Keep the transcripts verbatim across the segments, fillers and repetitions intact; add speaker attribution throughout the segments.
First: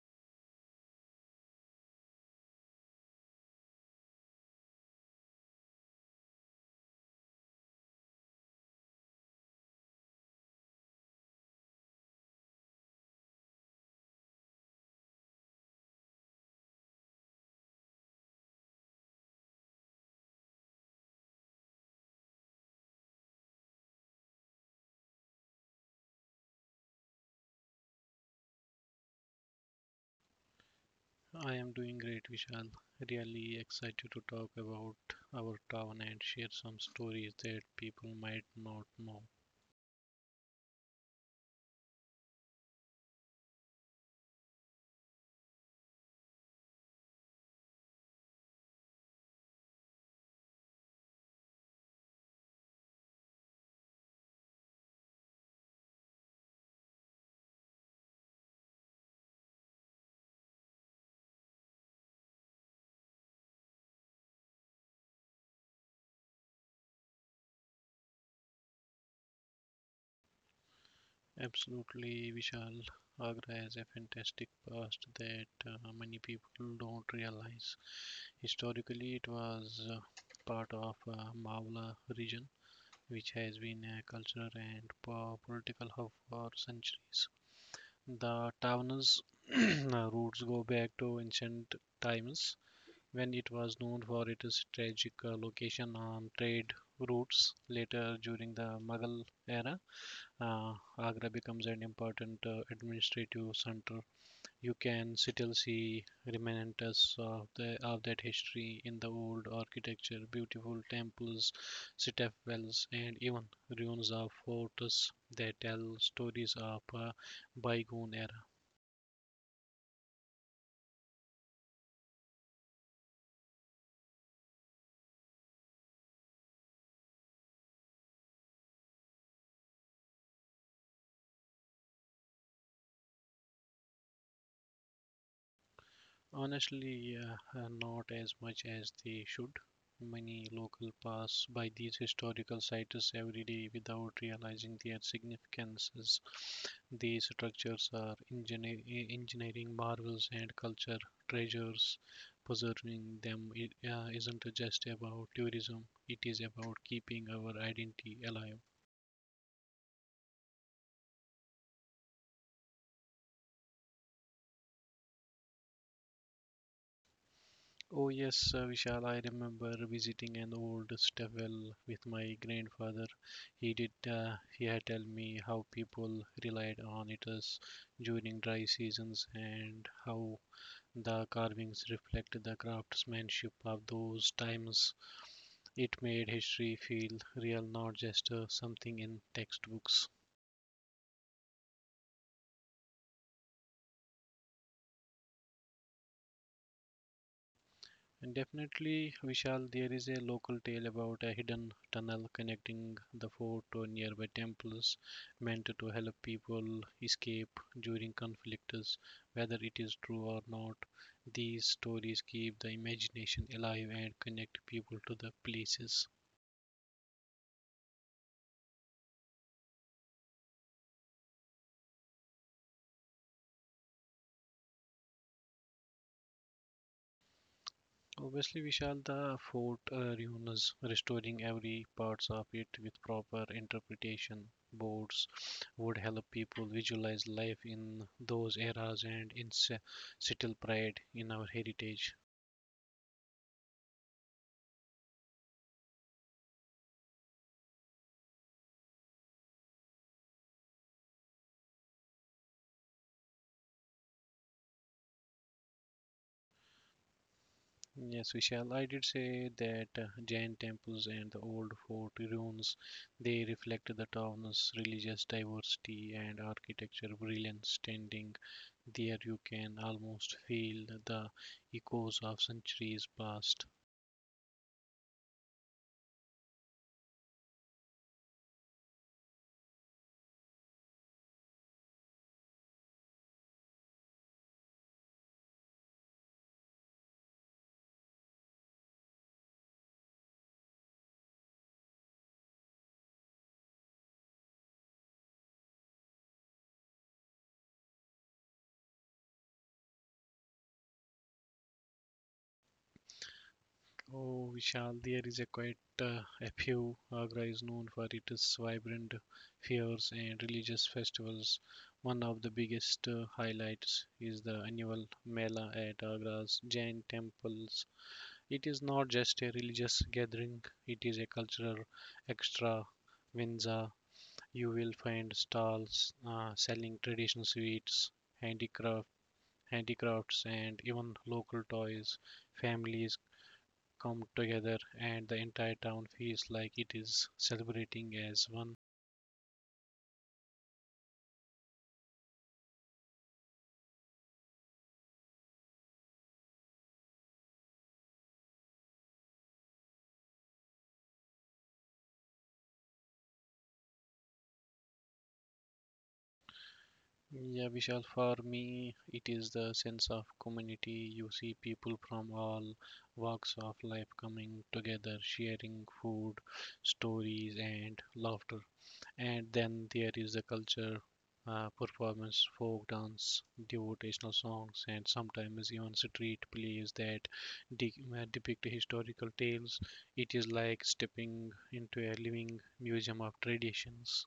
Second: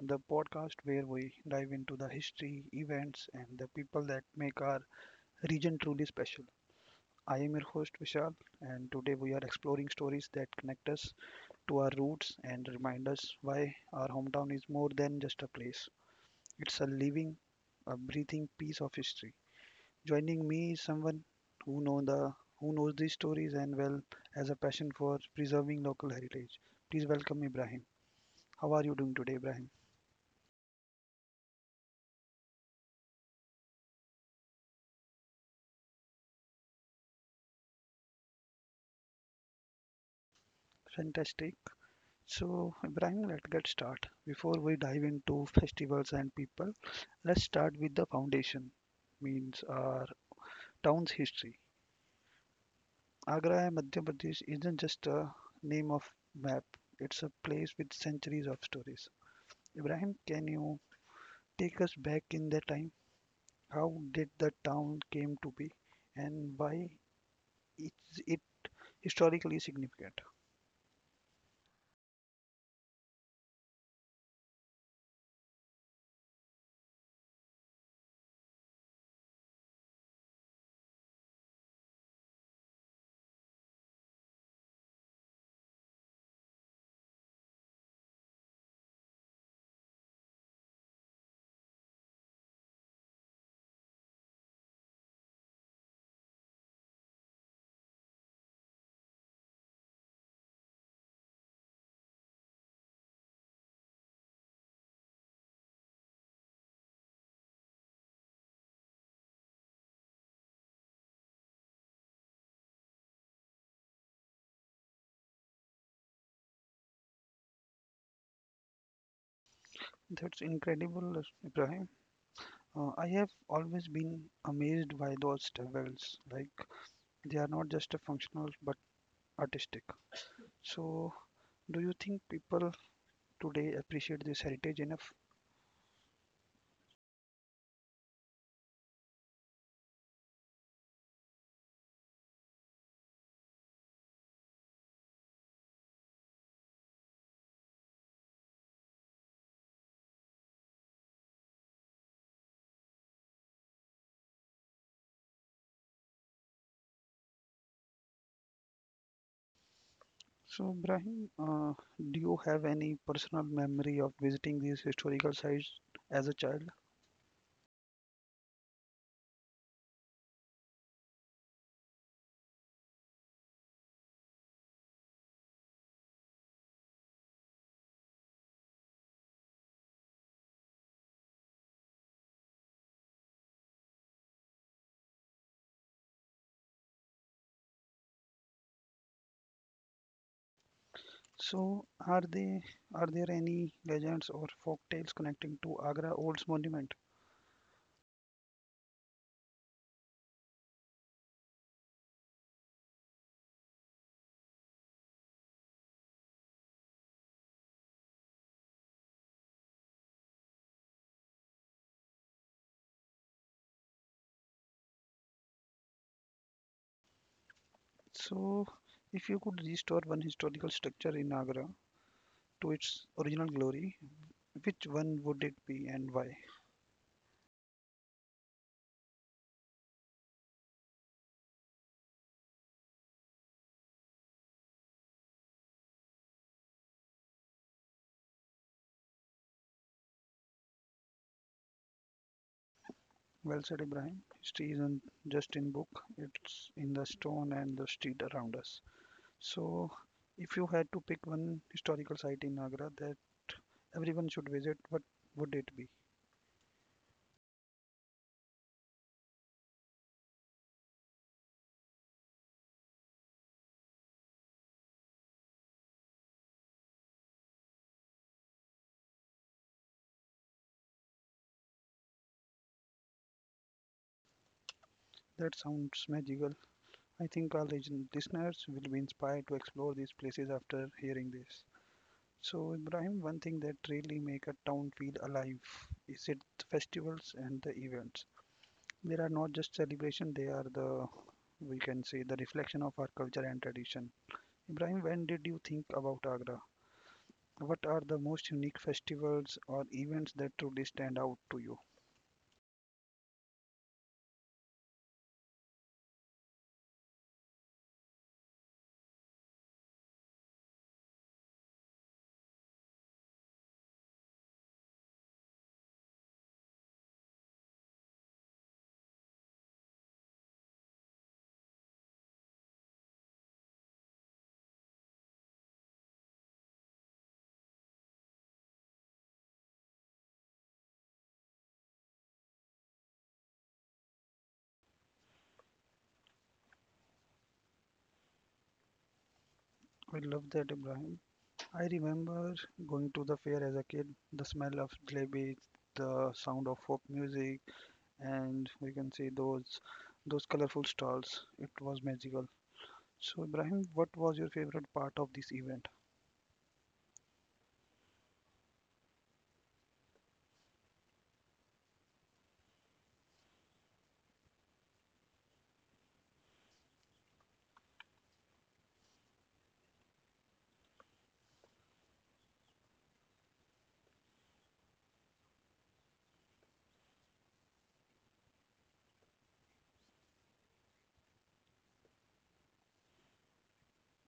Speaker 1: the podcast where we dive into the history, events, and the people that make our region truly special. I am your host Vishal, and today we are exploring stories that connect us to our roots and remind us why our hometown is more than just a place. It's a living, a breathing piece of history. Joining me is someone who know the who knows these stories and well has a passion for preserving local heritage. Please welcome Ibrahim. How are you doing today, Ibrahim?
Speaker 2: I am doing great, Vishal. Really excited to talk about our town and share some stories that people might not know.
Speaker 1: Fantastic. So, Ibrahim, let's get started. Before we dive into festivals and people, let's start with the foundation, means our town's history. Agra, Madhya Pradesh isn't just a name of map, it's a place with centuries of stories. Ibrahim, can you take us back in the time? How did the town came to be and why is it historically significant?
Speaker 2: Absolutely, Vishal. Agra has a fantastic past that uh, many people don't realize. Historically, it was uh, part of uh, Mawla region, which has been a cultural and po- political hub for centuries. The town's roots go back to ancient times when it was known for its strategic uh, location on trade routes. Later, during the Mughal era, uh, Agra becomes an important uh, administrative center. You can still see remnants of, the, of that history in the old architecture, beautiful temples, citadels, and even ruins of forts that tell stories of uh, bygone era.
Speaker 1: That's incredible, Ibrahim. Uh, I have always been amazed by those towels. Like they are not just a functional but artistic. So, do you think people today appreciate this heritage enough?
Speaker 2: Honestly, yeah, uh, not as much as they should. Many local pass by these historical sites every day without realizing their significances. These structures are engineer- e- engineering marvels and culture treasures. Preserving them i- uh, isn't just about tourism, it is about keeping our identity alive.
Speaker 1: So, Brahim, uh, do you have any personal memory of visiting these historical sites as a child?
Speaker 2: Oh, yes, uh, Vishal, I remember visiting an old stable with my grandfather. He did, uh, he had tell me how people relied on it as during dry seasons and how the carvings reflect the craftsmanship of those times. It made history feel real, not just uh, something in textbooks.
Speaker 1: So, are they are there any legends or folk tales connecting to Agra Old's monument?
Speaker 2: And definitely, Vishal, there is a local tale about a hidden tunnel connecting the fort to nearby temples meant to help people escape during conflicts. Whether it is true or not, these stories keep the imagination alive and connect people to the places.
Speaker 1: So, if you could restore one historical structure in Agra to its original glory, which one would it be and why?
Speaker 2: Obviously, Vishal, the fort uh, ruins, restoring every parts of it with proper interpretation boards would help people visualize life in those eras and instill pride in our heritage.
Speaker 1: Well said, Ibrahim. History isn't just in book, it's in the stone and the street around us. So, if you had to pick one historical site in Agra that everyone should visit, what would it be?
Speaker 2: Yes, Vishal, I did say that uh, Jain temples and the old fort ruins, they reflect the town's religious diversity and architecture brilliance. Standing there, you can almost feel the echoes of centuries past.
Speaker 1: That sounds magical. I think our lis- listeners will be inspired to explore these places after hearing this. So, Ibrahim, one thing that really make a town feel alive is its festivals and the events. They are not just celebration, they are the, we can say, the reflection of our culture and tradition. Ibrahim, when did you think about Agra? What are the most unique festivals or events that truly stand out to you?
Speaker 2: Oh, Vishal, there is a quite uh, a few. Agra is known for its vibrant fairs and religious festivals. One of the biggest uh, highlights is the annual Mela at Agra's Jain temples. It is not just a religious gathering, it is a cultural extravaganza. You will find stalls uh, selling traditional sweets, handicraft, handicrafts, and even local toys. Families come together, and the entire town feels like it is celebrating as one.
Speaker 1: I love that, Ibrahim. I remember going to the fair as a kid, the smell of jalebi, the sound of folk music, and we can see those those colorful stalls. It was magical. So, Ibrahim, what was your favorite part of this event?
Speaker 2: Yeah, Vishal, for me, it is the sense of community. You see people from all walks of life coming together, sharing food, stories, and laughter. And then there is the culture, uh, performance, folk dance, devotional songs, and sometimes even street plays that de- uh, depict historical tales. It is like stepping into a living museum of traditions.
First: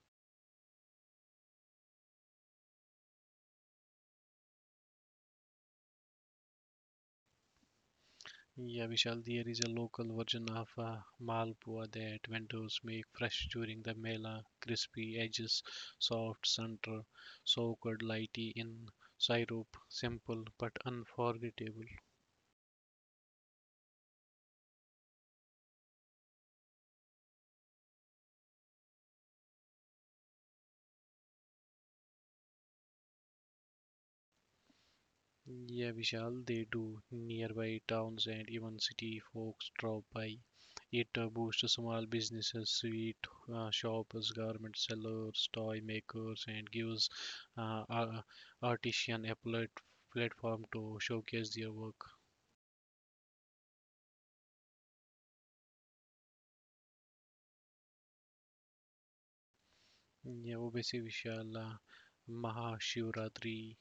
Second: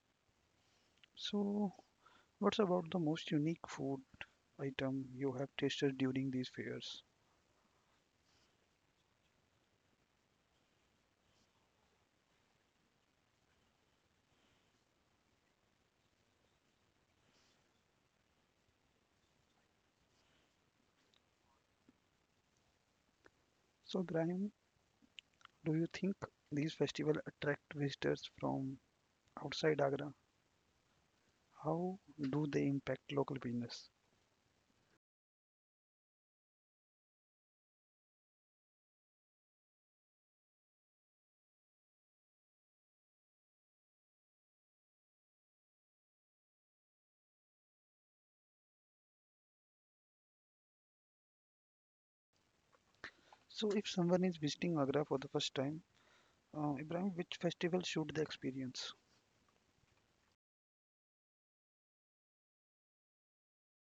Speaker 1: So, what's about the most unique food item you have tasted during these fairs?
Speaker 2: Yeah, Vishal, there is a local version of uh, Malpua that vendors make fresh during the Mela. Crispy edges, soft center, soaked lightly in syrup. Simple but unforgettable.
Speaker 1: So, Graham, do you think these festivals attract visitors from outside Agra? How do they impact local business?
Speaker 2: Yeah, Vishal, they do. Nearby towns and even city folks drop by. It uh, boosts small businesses, sweet uh, shops, garment sellers, toy makers, and gives uh, ar- artisan a plat- platform to showcase their work.
Speaker 1: So, if someone is visiting Agra for the first time, uh, Ibrahim, which festival should they experience?
Speaker 2: Yeah, obviously, Vishal. uh, Mahashivratri.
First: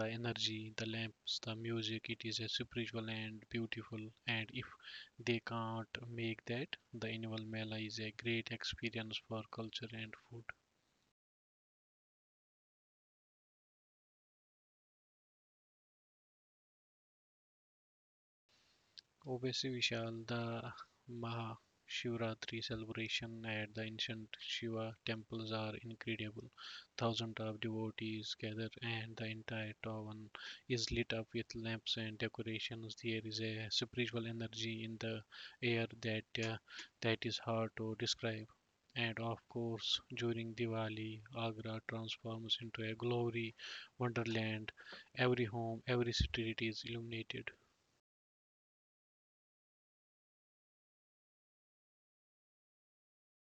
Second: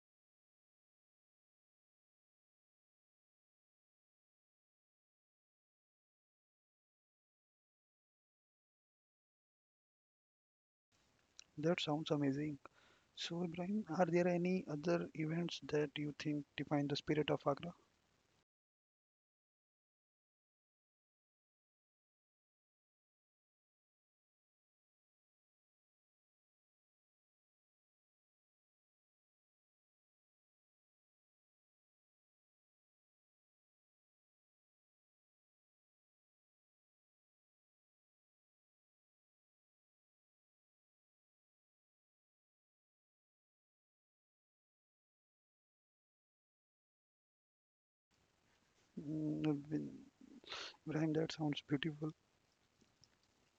Speaker 2: The energy, the lamps, the music, it is a spiritual and beautiful. And if they can't make that, the annual Mela is a great experience for culture and food.
Speaker 1: That sounds amazing. So, Ibrahim, are there any other events that you think define the spirit of Agra?
Speaker 2: Obviously, Vishal, the Maha Shivaratri celebration at the ancient Shiva temples are incredible. Thousands of devotees gather, and the entire town is lit up with lamps and decorations. There is a spiritual energy in the air that uh, that is hard to describe. And of course, during Diwali, Agra transforms into a glory wonderland. Every home, every street is illuminated.
Speaker 1: Mm, Ibrahim, that sounds beautiful.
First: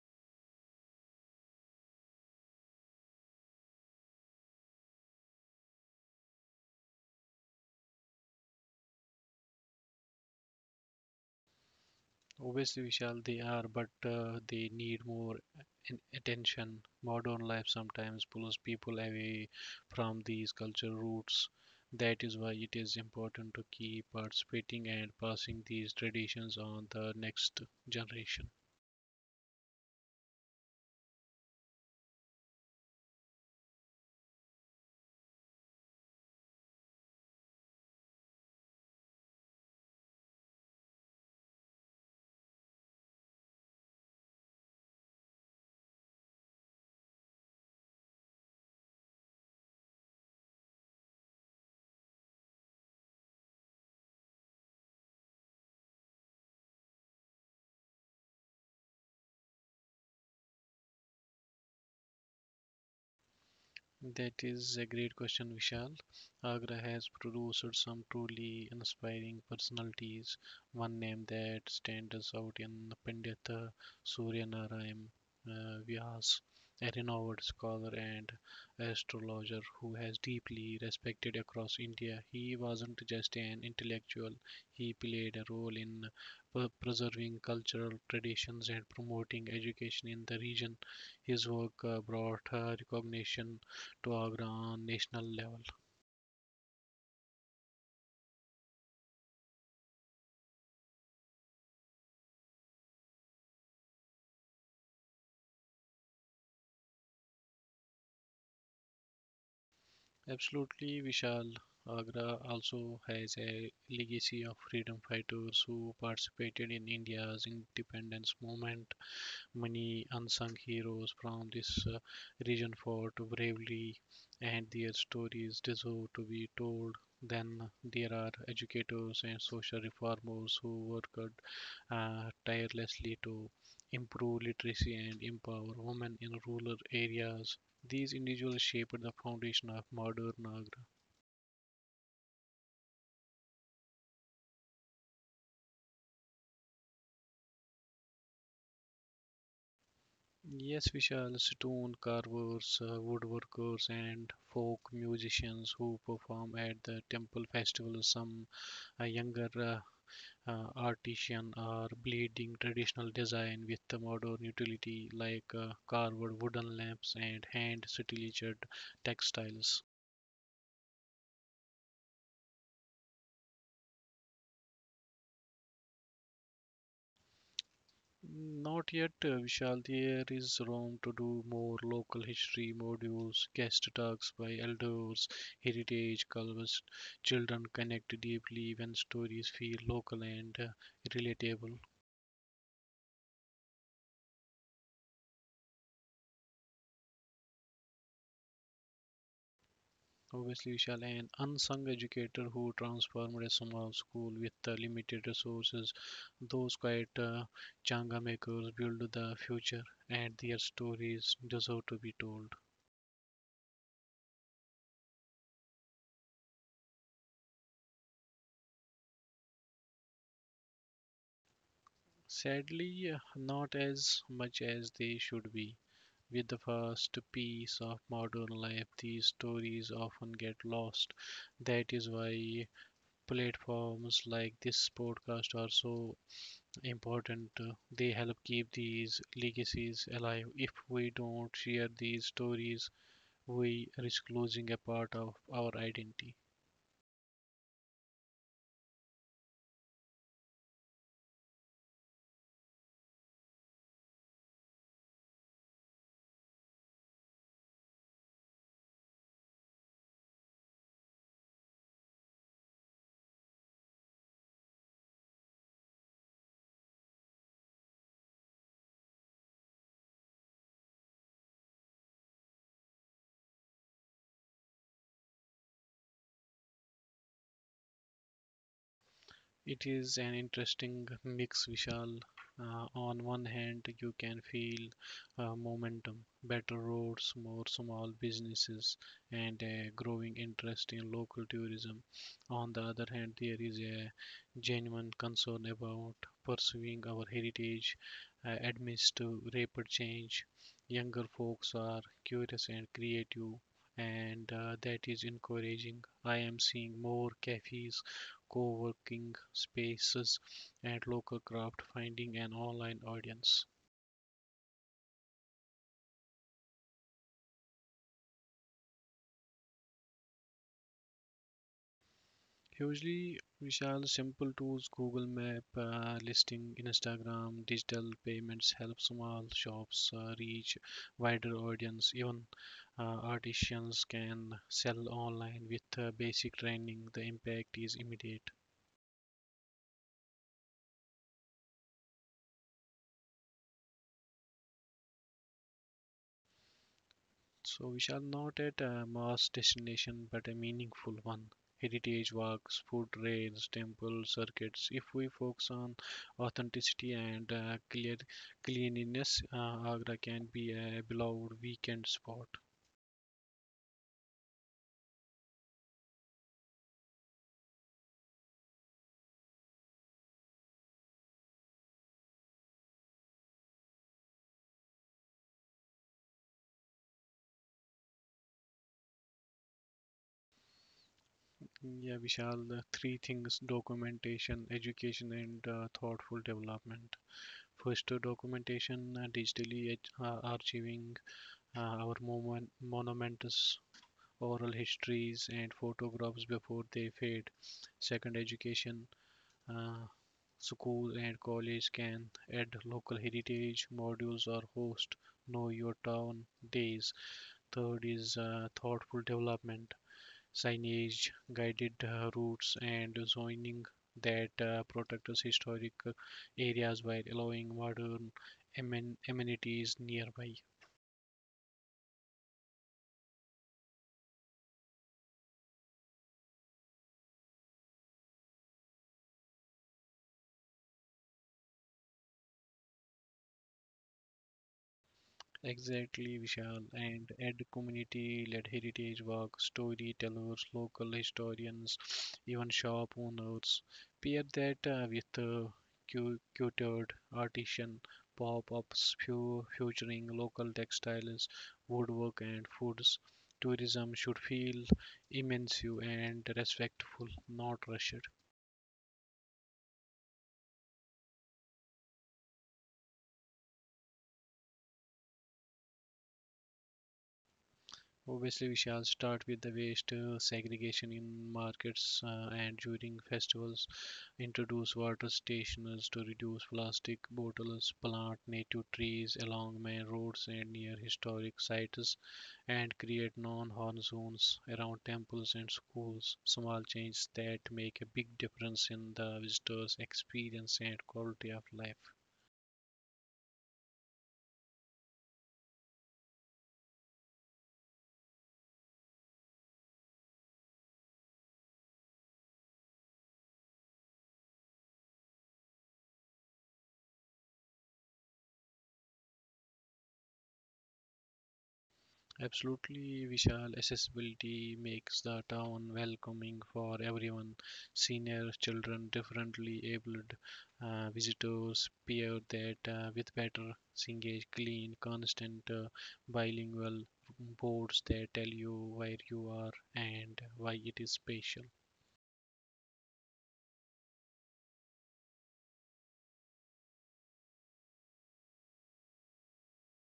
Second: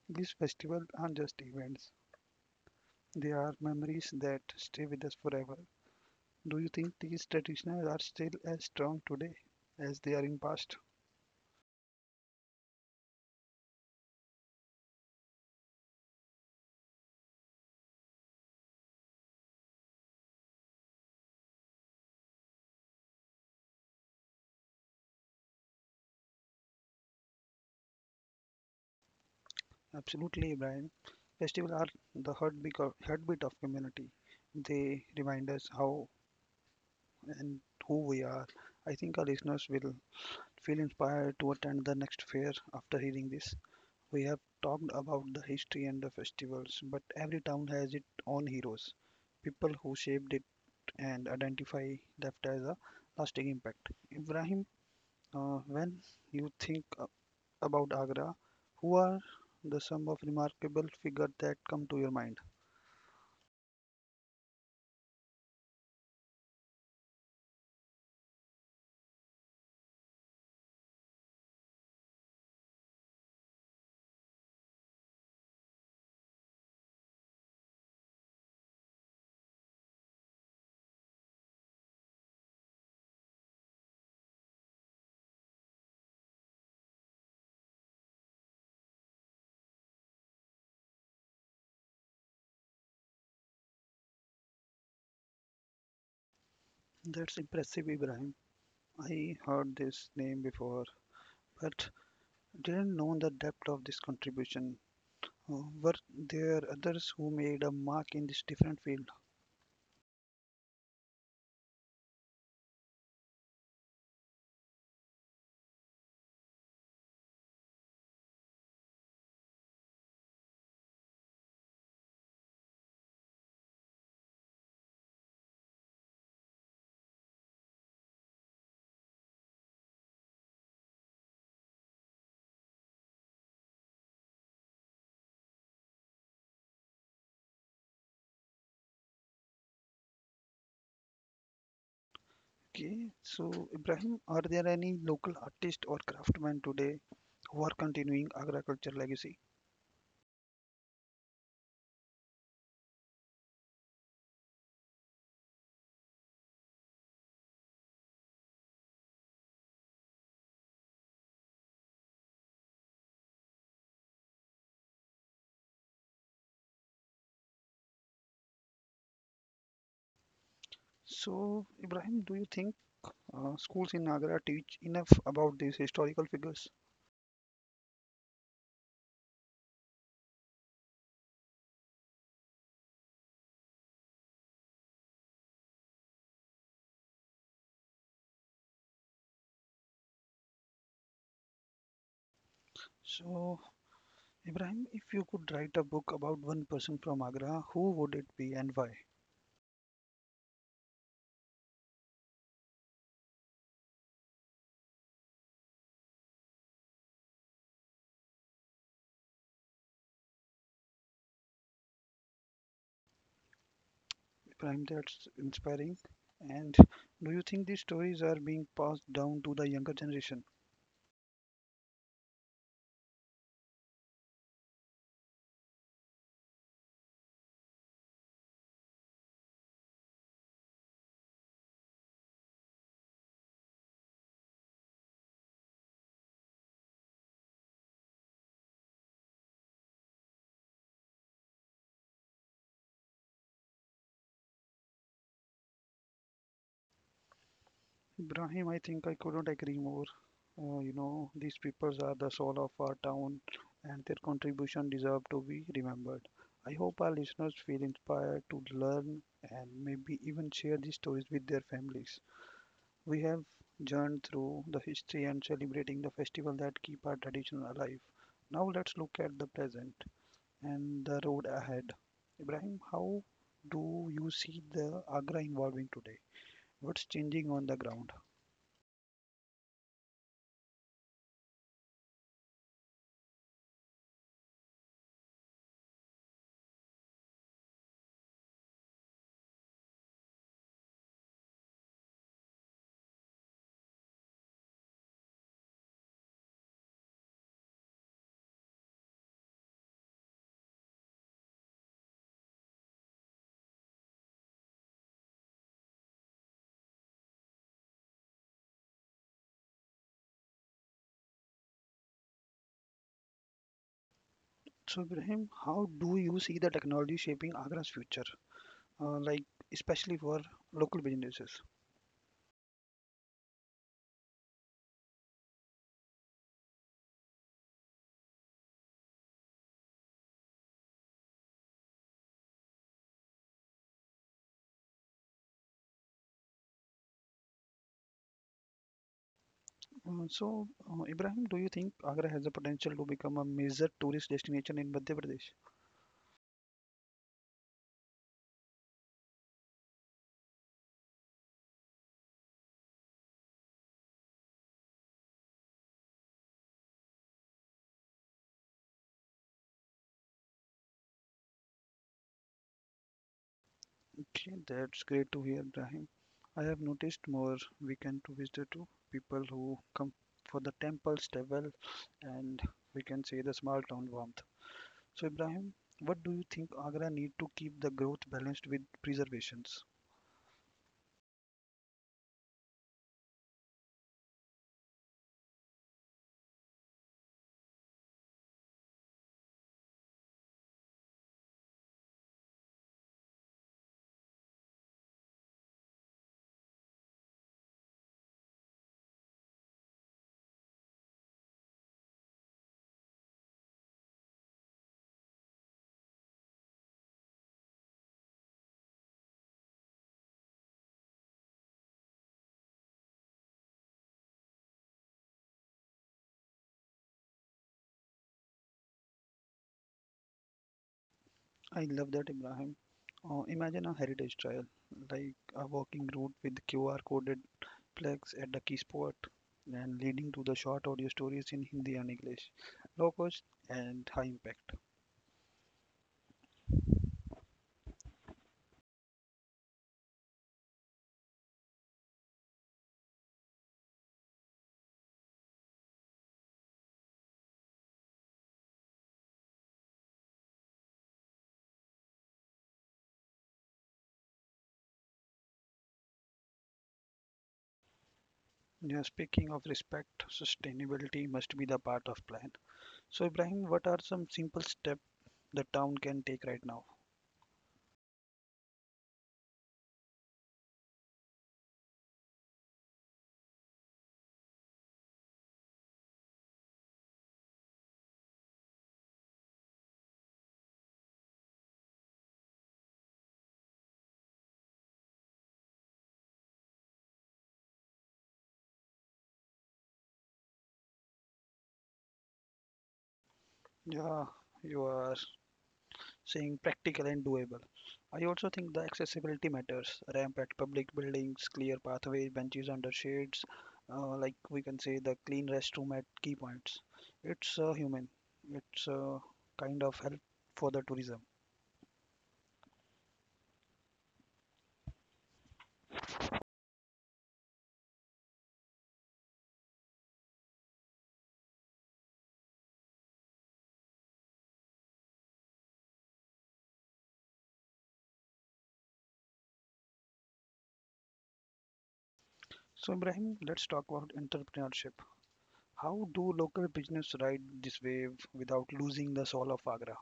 Speaker 1: These festivals aren't just events, they are memories that stay with us forever. Do you think these traditions are still as strong today as they are in past?
Speaker 2: Obviously, Vishal, they are, but uh, they need more in- attention. Modern life sometimes pulls people away from these cultural roots. That is why it is important to keep participating and passing these traditions on the next generation.
Speaker 1: Absolutely, Ibrahim. Festivals are the heartbeat of, heartbeat of community. They remind us how and who we are. I think our listeners will feel inspired to attend the next fair after hearing this. We have talked about the history and the festivals, but every town has its own heroes, people who shaped it and identify left as a lasting impact. Ibrahim, uh, when you think uh, about Agra. Who are the some of remarkable figures that come to your mind?
Speaker 2: That is a great question, Vishal. Agra has produced some truly inspiring personalities. One name that stands out in Pandit Surya Narayan uh, Vyas, a renowned scholar and astrologer who has deeply respected across India. He wasn't just an intellectual; he played a role in pre- preserving cultural traditions and promoting education in the region. His work uh, brought uh, recognition to Agra on national level.
Speaker 1: That's impressive, Ibrahim. I heard this name before, but didn't know the depth of this contribution. Uh, were there others who made a mark in this different field?
Speaker 2: Absolutely, Vishal. Agra also has a legacy of freedom fighters who participated in India's independence movement. Many unsung heroes from this uh, region fought bravely, and their stories deserve to be told. Then there are educators and social reformers who worked uh, tirelessly to improve literacy and empower women in rural areas. These individuals shaped the foundation of modern Nagra.
Speaker 1: Okay, so Ibrahim, are there any local artists or craftsmen today who are continuing Agra culture legacy?
Speaker 2: Yes, Vishal, stone carvers, uh, woodworkers, and folk musicians who perform at the temple festivals. Some uh, younger uh, uh, artisans are bleeding traditional design with the modern utility like uh, carved wooden lamps and hand stitched textiles.
Speaker 1: So, Ibrahim, do you think uh, schools in Agra teach enough about these historical figures?
Speaker 2: Not yet, uh, Vishal. There is room to do more local history modules, guest talks by elders, heritage culvers. Children connect deeply when stories feel local and uh, relatable.
Speaker 1: So, Ibrahim, if you could write a book about one person from Agra, who would it be and why?
Speaker 2: Obviously, Vishal, an unsung educator who transformed a small school with uh, limited resources. Those quiet uh, changa makers build the future, and their stories deserve to be told.
Speaker 1: Ibrahim, that's inspiring. And do you think these stories are being passed down to the younger generation?
Speaker 2: Sadly, uh, not as much as they should be. With the fast pace of modern life, these stories often get lost. That is why platforms like this podcast are so important. Uh, They help keep these legacies alive. If we don't share these stories, we risk losing a part of our identity.
Speaker 1: Ibrahim, I think I couldn't agree more. Uh, you know, these peoples are the soul of our town and their contribution deserve to be remembered. I hope our listeners feel inspired to learn and maybe even share these stories with their families. We have journeyed through the history and celebrating the festival that keep our tradition alive. Now let's look at the present and the road ahead. Ibrahim, how do you see the Agra evolving today? What's changing on the ground?
Speaker 2: It is an interesting mix, Vishal. Uh, on one hand, you can feel uh, momentum, better roads, more small businesses, and a growing interest in local tourism. On the other hand, there is a genuine concern about pursuing our heritage uh, amidst rapid change. Younger folks are curious and creative, and uh, that is encouraging. I am seeing more cafes, co-working spaces, and local craft, finding an online audience.
Speaker 1: So, Ibrahim, how do you see the technology shaping Agra's future, uh, like especially for local businesses?
Speaker 2: Hugely, Vishal, simple tools, Google Map, uh, listing, Instagram, digital payments help small shops uh, reach wider audience. Even uh, artisans can sell online with uh, basic training. The impact is immediate.
Speaker 1: Uh, so, uh, Ibrahim, do you think Agra has the potential to become a major tourist destination in Madhya Pradesh?
Speaker 2: So we shall not at a mass destination but a meaningful one. Heritage walks, food trails, temple circuits. If we focus on authenticity and uh, clear cleanliness, uh, Agra can be a beloved weekend spot.
Speaker 1: Okay, that's great to hear, Brahim. I have noticed more weekend visitor to people who come for the temples, travel, and we can say the small town warmth. So, Ibrahim, what do you think Agra need to keep the growth balanced with preservations?
Speaker 2: Yeah, Vishal, uh, three things: documentation, education, and uh, thoughtful development. First, uh, documentation, uh, digitally ach- uh, archiving uh, our moment, monuments, oral histories and photographs before they fade. Second, education. uh, School and college can add local heritage modules or host know your town days. Third is uh, thoughtful development, signage, guided uh, routes, and zoning that uh, protect historic uh, areas while allowing modern amenities nearby.
Speaker 1: I love that, Ibrahim. Uh, imagine a heritage trail, like a walking route with Q R coded flags at the key spot and leading to the short audio stories in Hindi and English, low cost and high impact.
Speaker 2: Exactly, Vishal. And add community-led heritage work, storytellers, local historians, even shop owners. Pair that uh, with uh, cu- curated artisan pop-ups fu- featuring local textiles, woodwork, and foods. Tourism should feel immersive and respectful, not rushed.
Speaker 1: Yeah, speaking of respect, sustainability must be the part of plan. So, Ibrahim, what are some simple steps the town can take right now?
Speaker 2: Obviously, we shall start with the waste uh, segregation in markets uh, and during festivals. Introduce water stationers to reduce plastic bottles, plant native trees along main roads and near historic sites, and create non horn zones around temples and schools. Small changes that make a big difference in the visitor's experience and quality of life.
Speaker 1: Yeah, you are saying practical and doable. I also think the accessibility matters. Ramp at public buildings, clear pathways, benches under shades, uh, like we can say the clean restroom at key points. It's uh, human. It's uh, kind of help for the tourism.
Speaker 2: Absolutely, Vishal. Accessibility makes the town welcoming for everyone. Seniors, children, differently abled uh, visitors pair that uh, with better Singage clean, constant uh, bilingual boards that tell you where you are and why it is special.
Speaker 1: So, Ibrahim, let's talk about entrepreneurship. How do local business ride this wave without losing the soul of Agra?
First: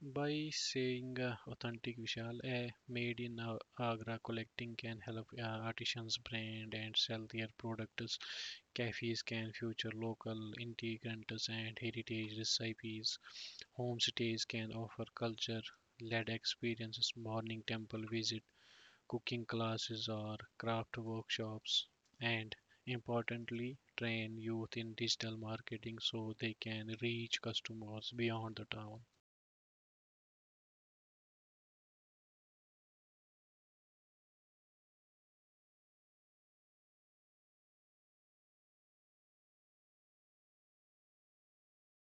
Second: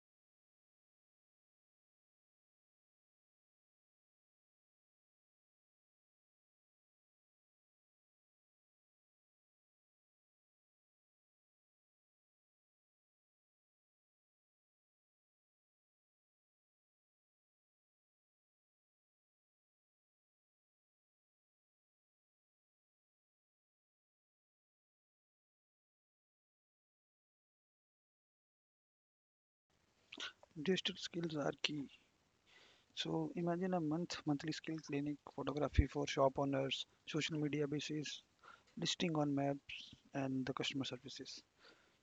Speaker 2: By saying uh, authentic Vishal, a made in uh, Agra collecting can help uh, artisans brand and sell their products. Cafes can feature local integrants and heritage recipes. Homestays can offer culture led experiences, morning temple visit, cooking classes, or craft workshops. And importantly, train youth in digital marketing so they can reach customers beyond the town.
Speaker 1: Digital skills are key. So imagine a month monthly skill clinic, photography for shop owners, social media basis, listing on maps, and the customer services.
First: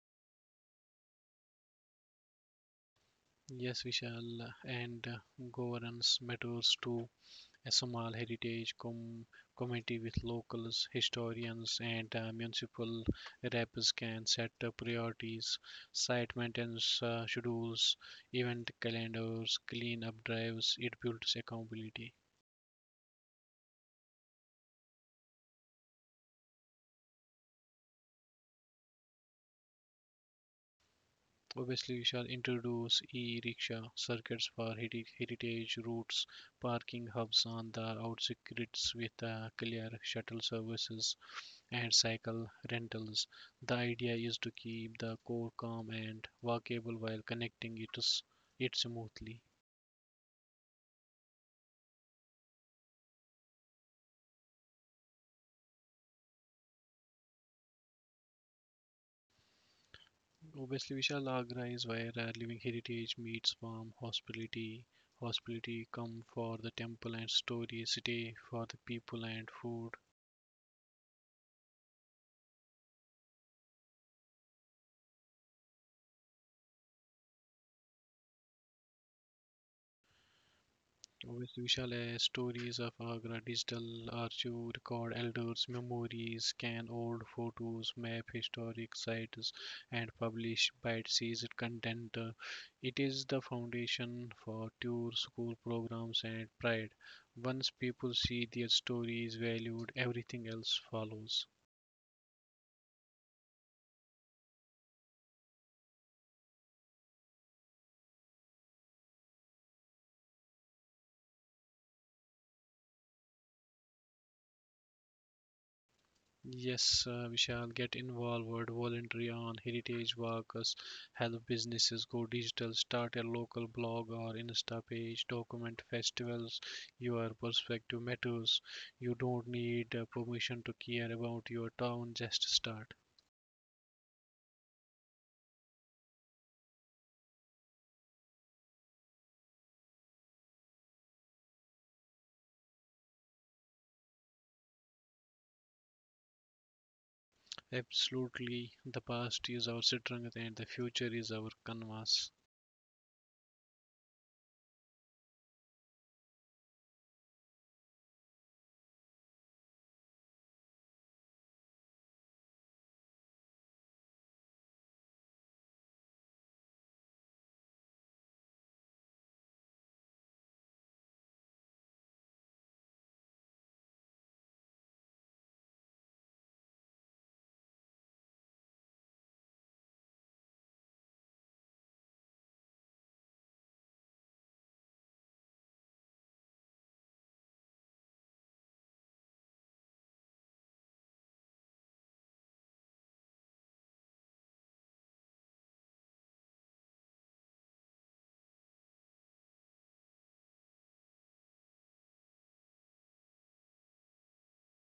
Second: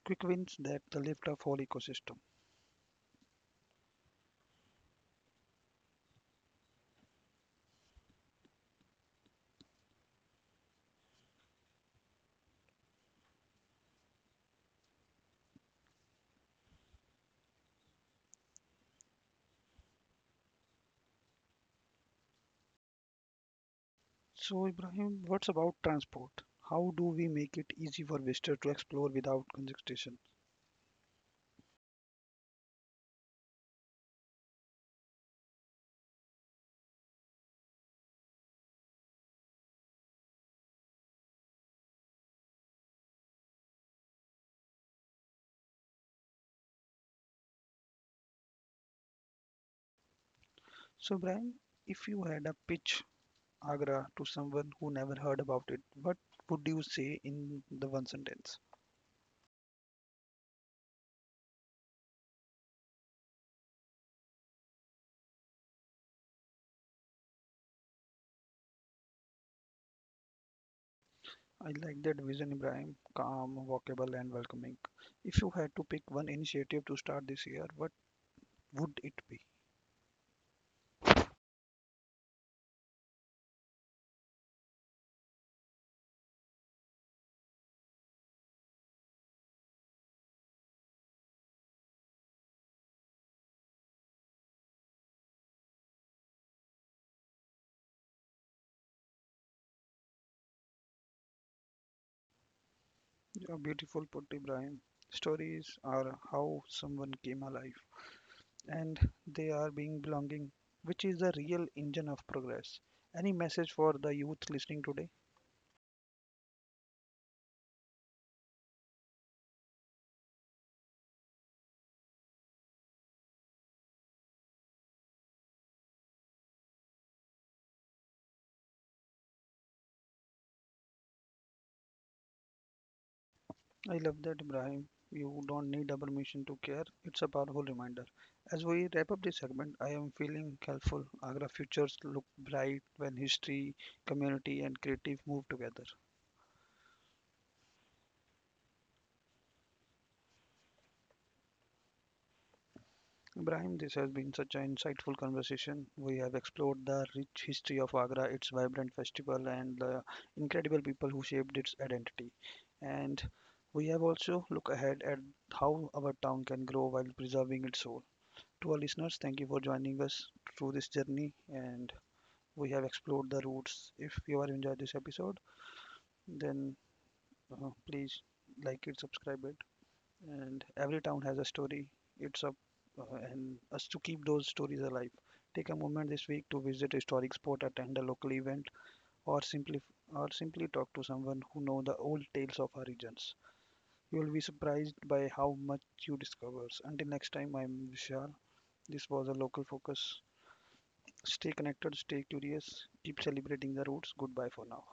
Speaker 1: Quick wins that the lift of whole ecosystem.
Speaker 2: Yes, Vishal, and uh, governance matters to a small heritage com- committee with locals, historians, and uh, municipal reps can set up priorities, site maintenance uh, schedules, event calendars, clean-up drives. It builds accountability.
Speaker 1: So Ibrahim, what's about transport? How do we make it easy for visitors to explore without congestion?
Speaker 2: Obviously, we shall introduce e-rickshaw circuits for heri- heritage routes, parking hubs on the outskirts with uh, clear shuttle services and cycle rentals. The idea is to keep the core calm and walkable while connecting it, it smoothly.
Speaker 1: So Ibrahim, if you had a pitch Agra to someone who never heard about it, what would you say in the one sentence?
Speaker 2: Obviously, Vishal Agra is where our living heritage meets warm hospitality. Hospitality come for the temple and story, stay for the people and food.
Speaker 1: I like that vision, Ibrahim. Calm, walkable, and welcoming. If you had to pick one initiative to start this year, what would it be?
Speaker 2: With visualized stories of Agra, digital archive record elders' memories, scan old photos, map historic sites, and publish bite-sized content. It is the foundation for tour school programs and pride. Once people see their stories valued, everything else follows.
Speaker 1: A beautiful put, Ibrahim. Stories are how someone came alive, and they are being belonging, which is the real engine of progress. Any message for the youth listening today?
Speaker 2: Yes, uh, we shall get involved, voluntary on heritage workers, help businesses go digital, start a local blog or Insta page, document festivals. Your perspective matters. You don't need uh, permission to care about your town, just start.
Speaker 1: I love that, Ibrahim. You don't need a permission to care. It's a powerful reminder. As we wrap up this segment, I am feeling helpful. Agra futures look bright when history, community, and creative move together.
Speaker 2: Absolutely, the past is our strength and the future is our canvas.
Speaker 1: Ibrahim, this has been such an insightful conversation. We have explored the rich history of Agra, its vibrant festival, and the incredible people who shaped its identity. And we have also looked ahead at how our town can grow while preserving its soul. To our listeners, thank you for joining us through this journey, and we have explored the roots. If you have enjoyed this episode, then uh, please like it, subscribe it, and every town has a story. It's up uh, and us to keep those stories alive. Take a moment this week to visit a historic spot, attend a local event, or simply or simply talk to someone who know the old tales of our regions. You will be surprised by how much you discovers. Until next time, I'm Vishal. This was a local focus. Stay connected, stay curious, keep celebrating the roots. Goodbye for now.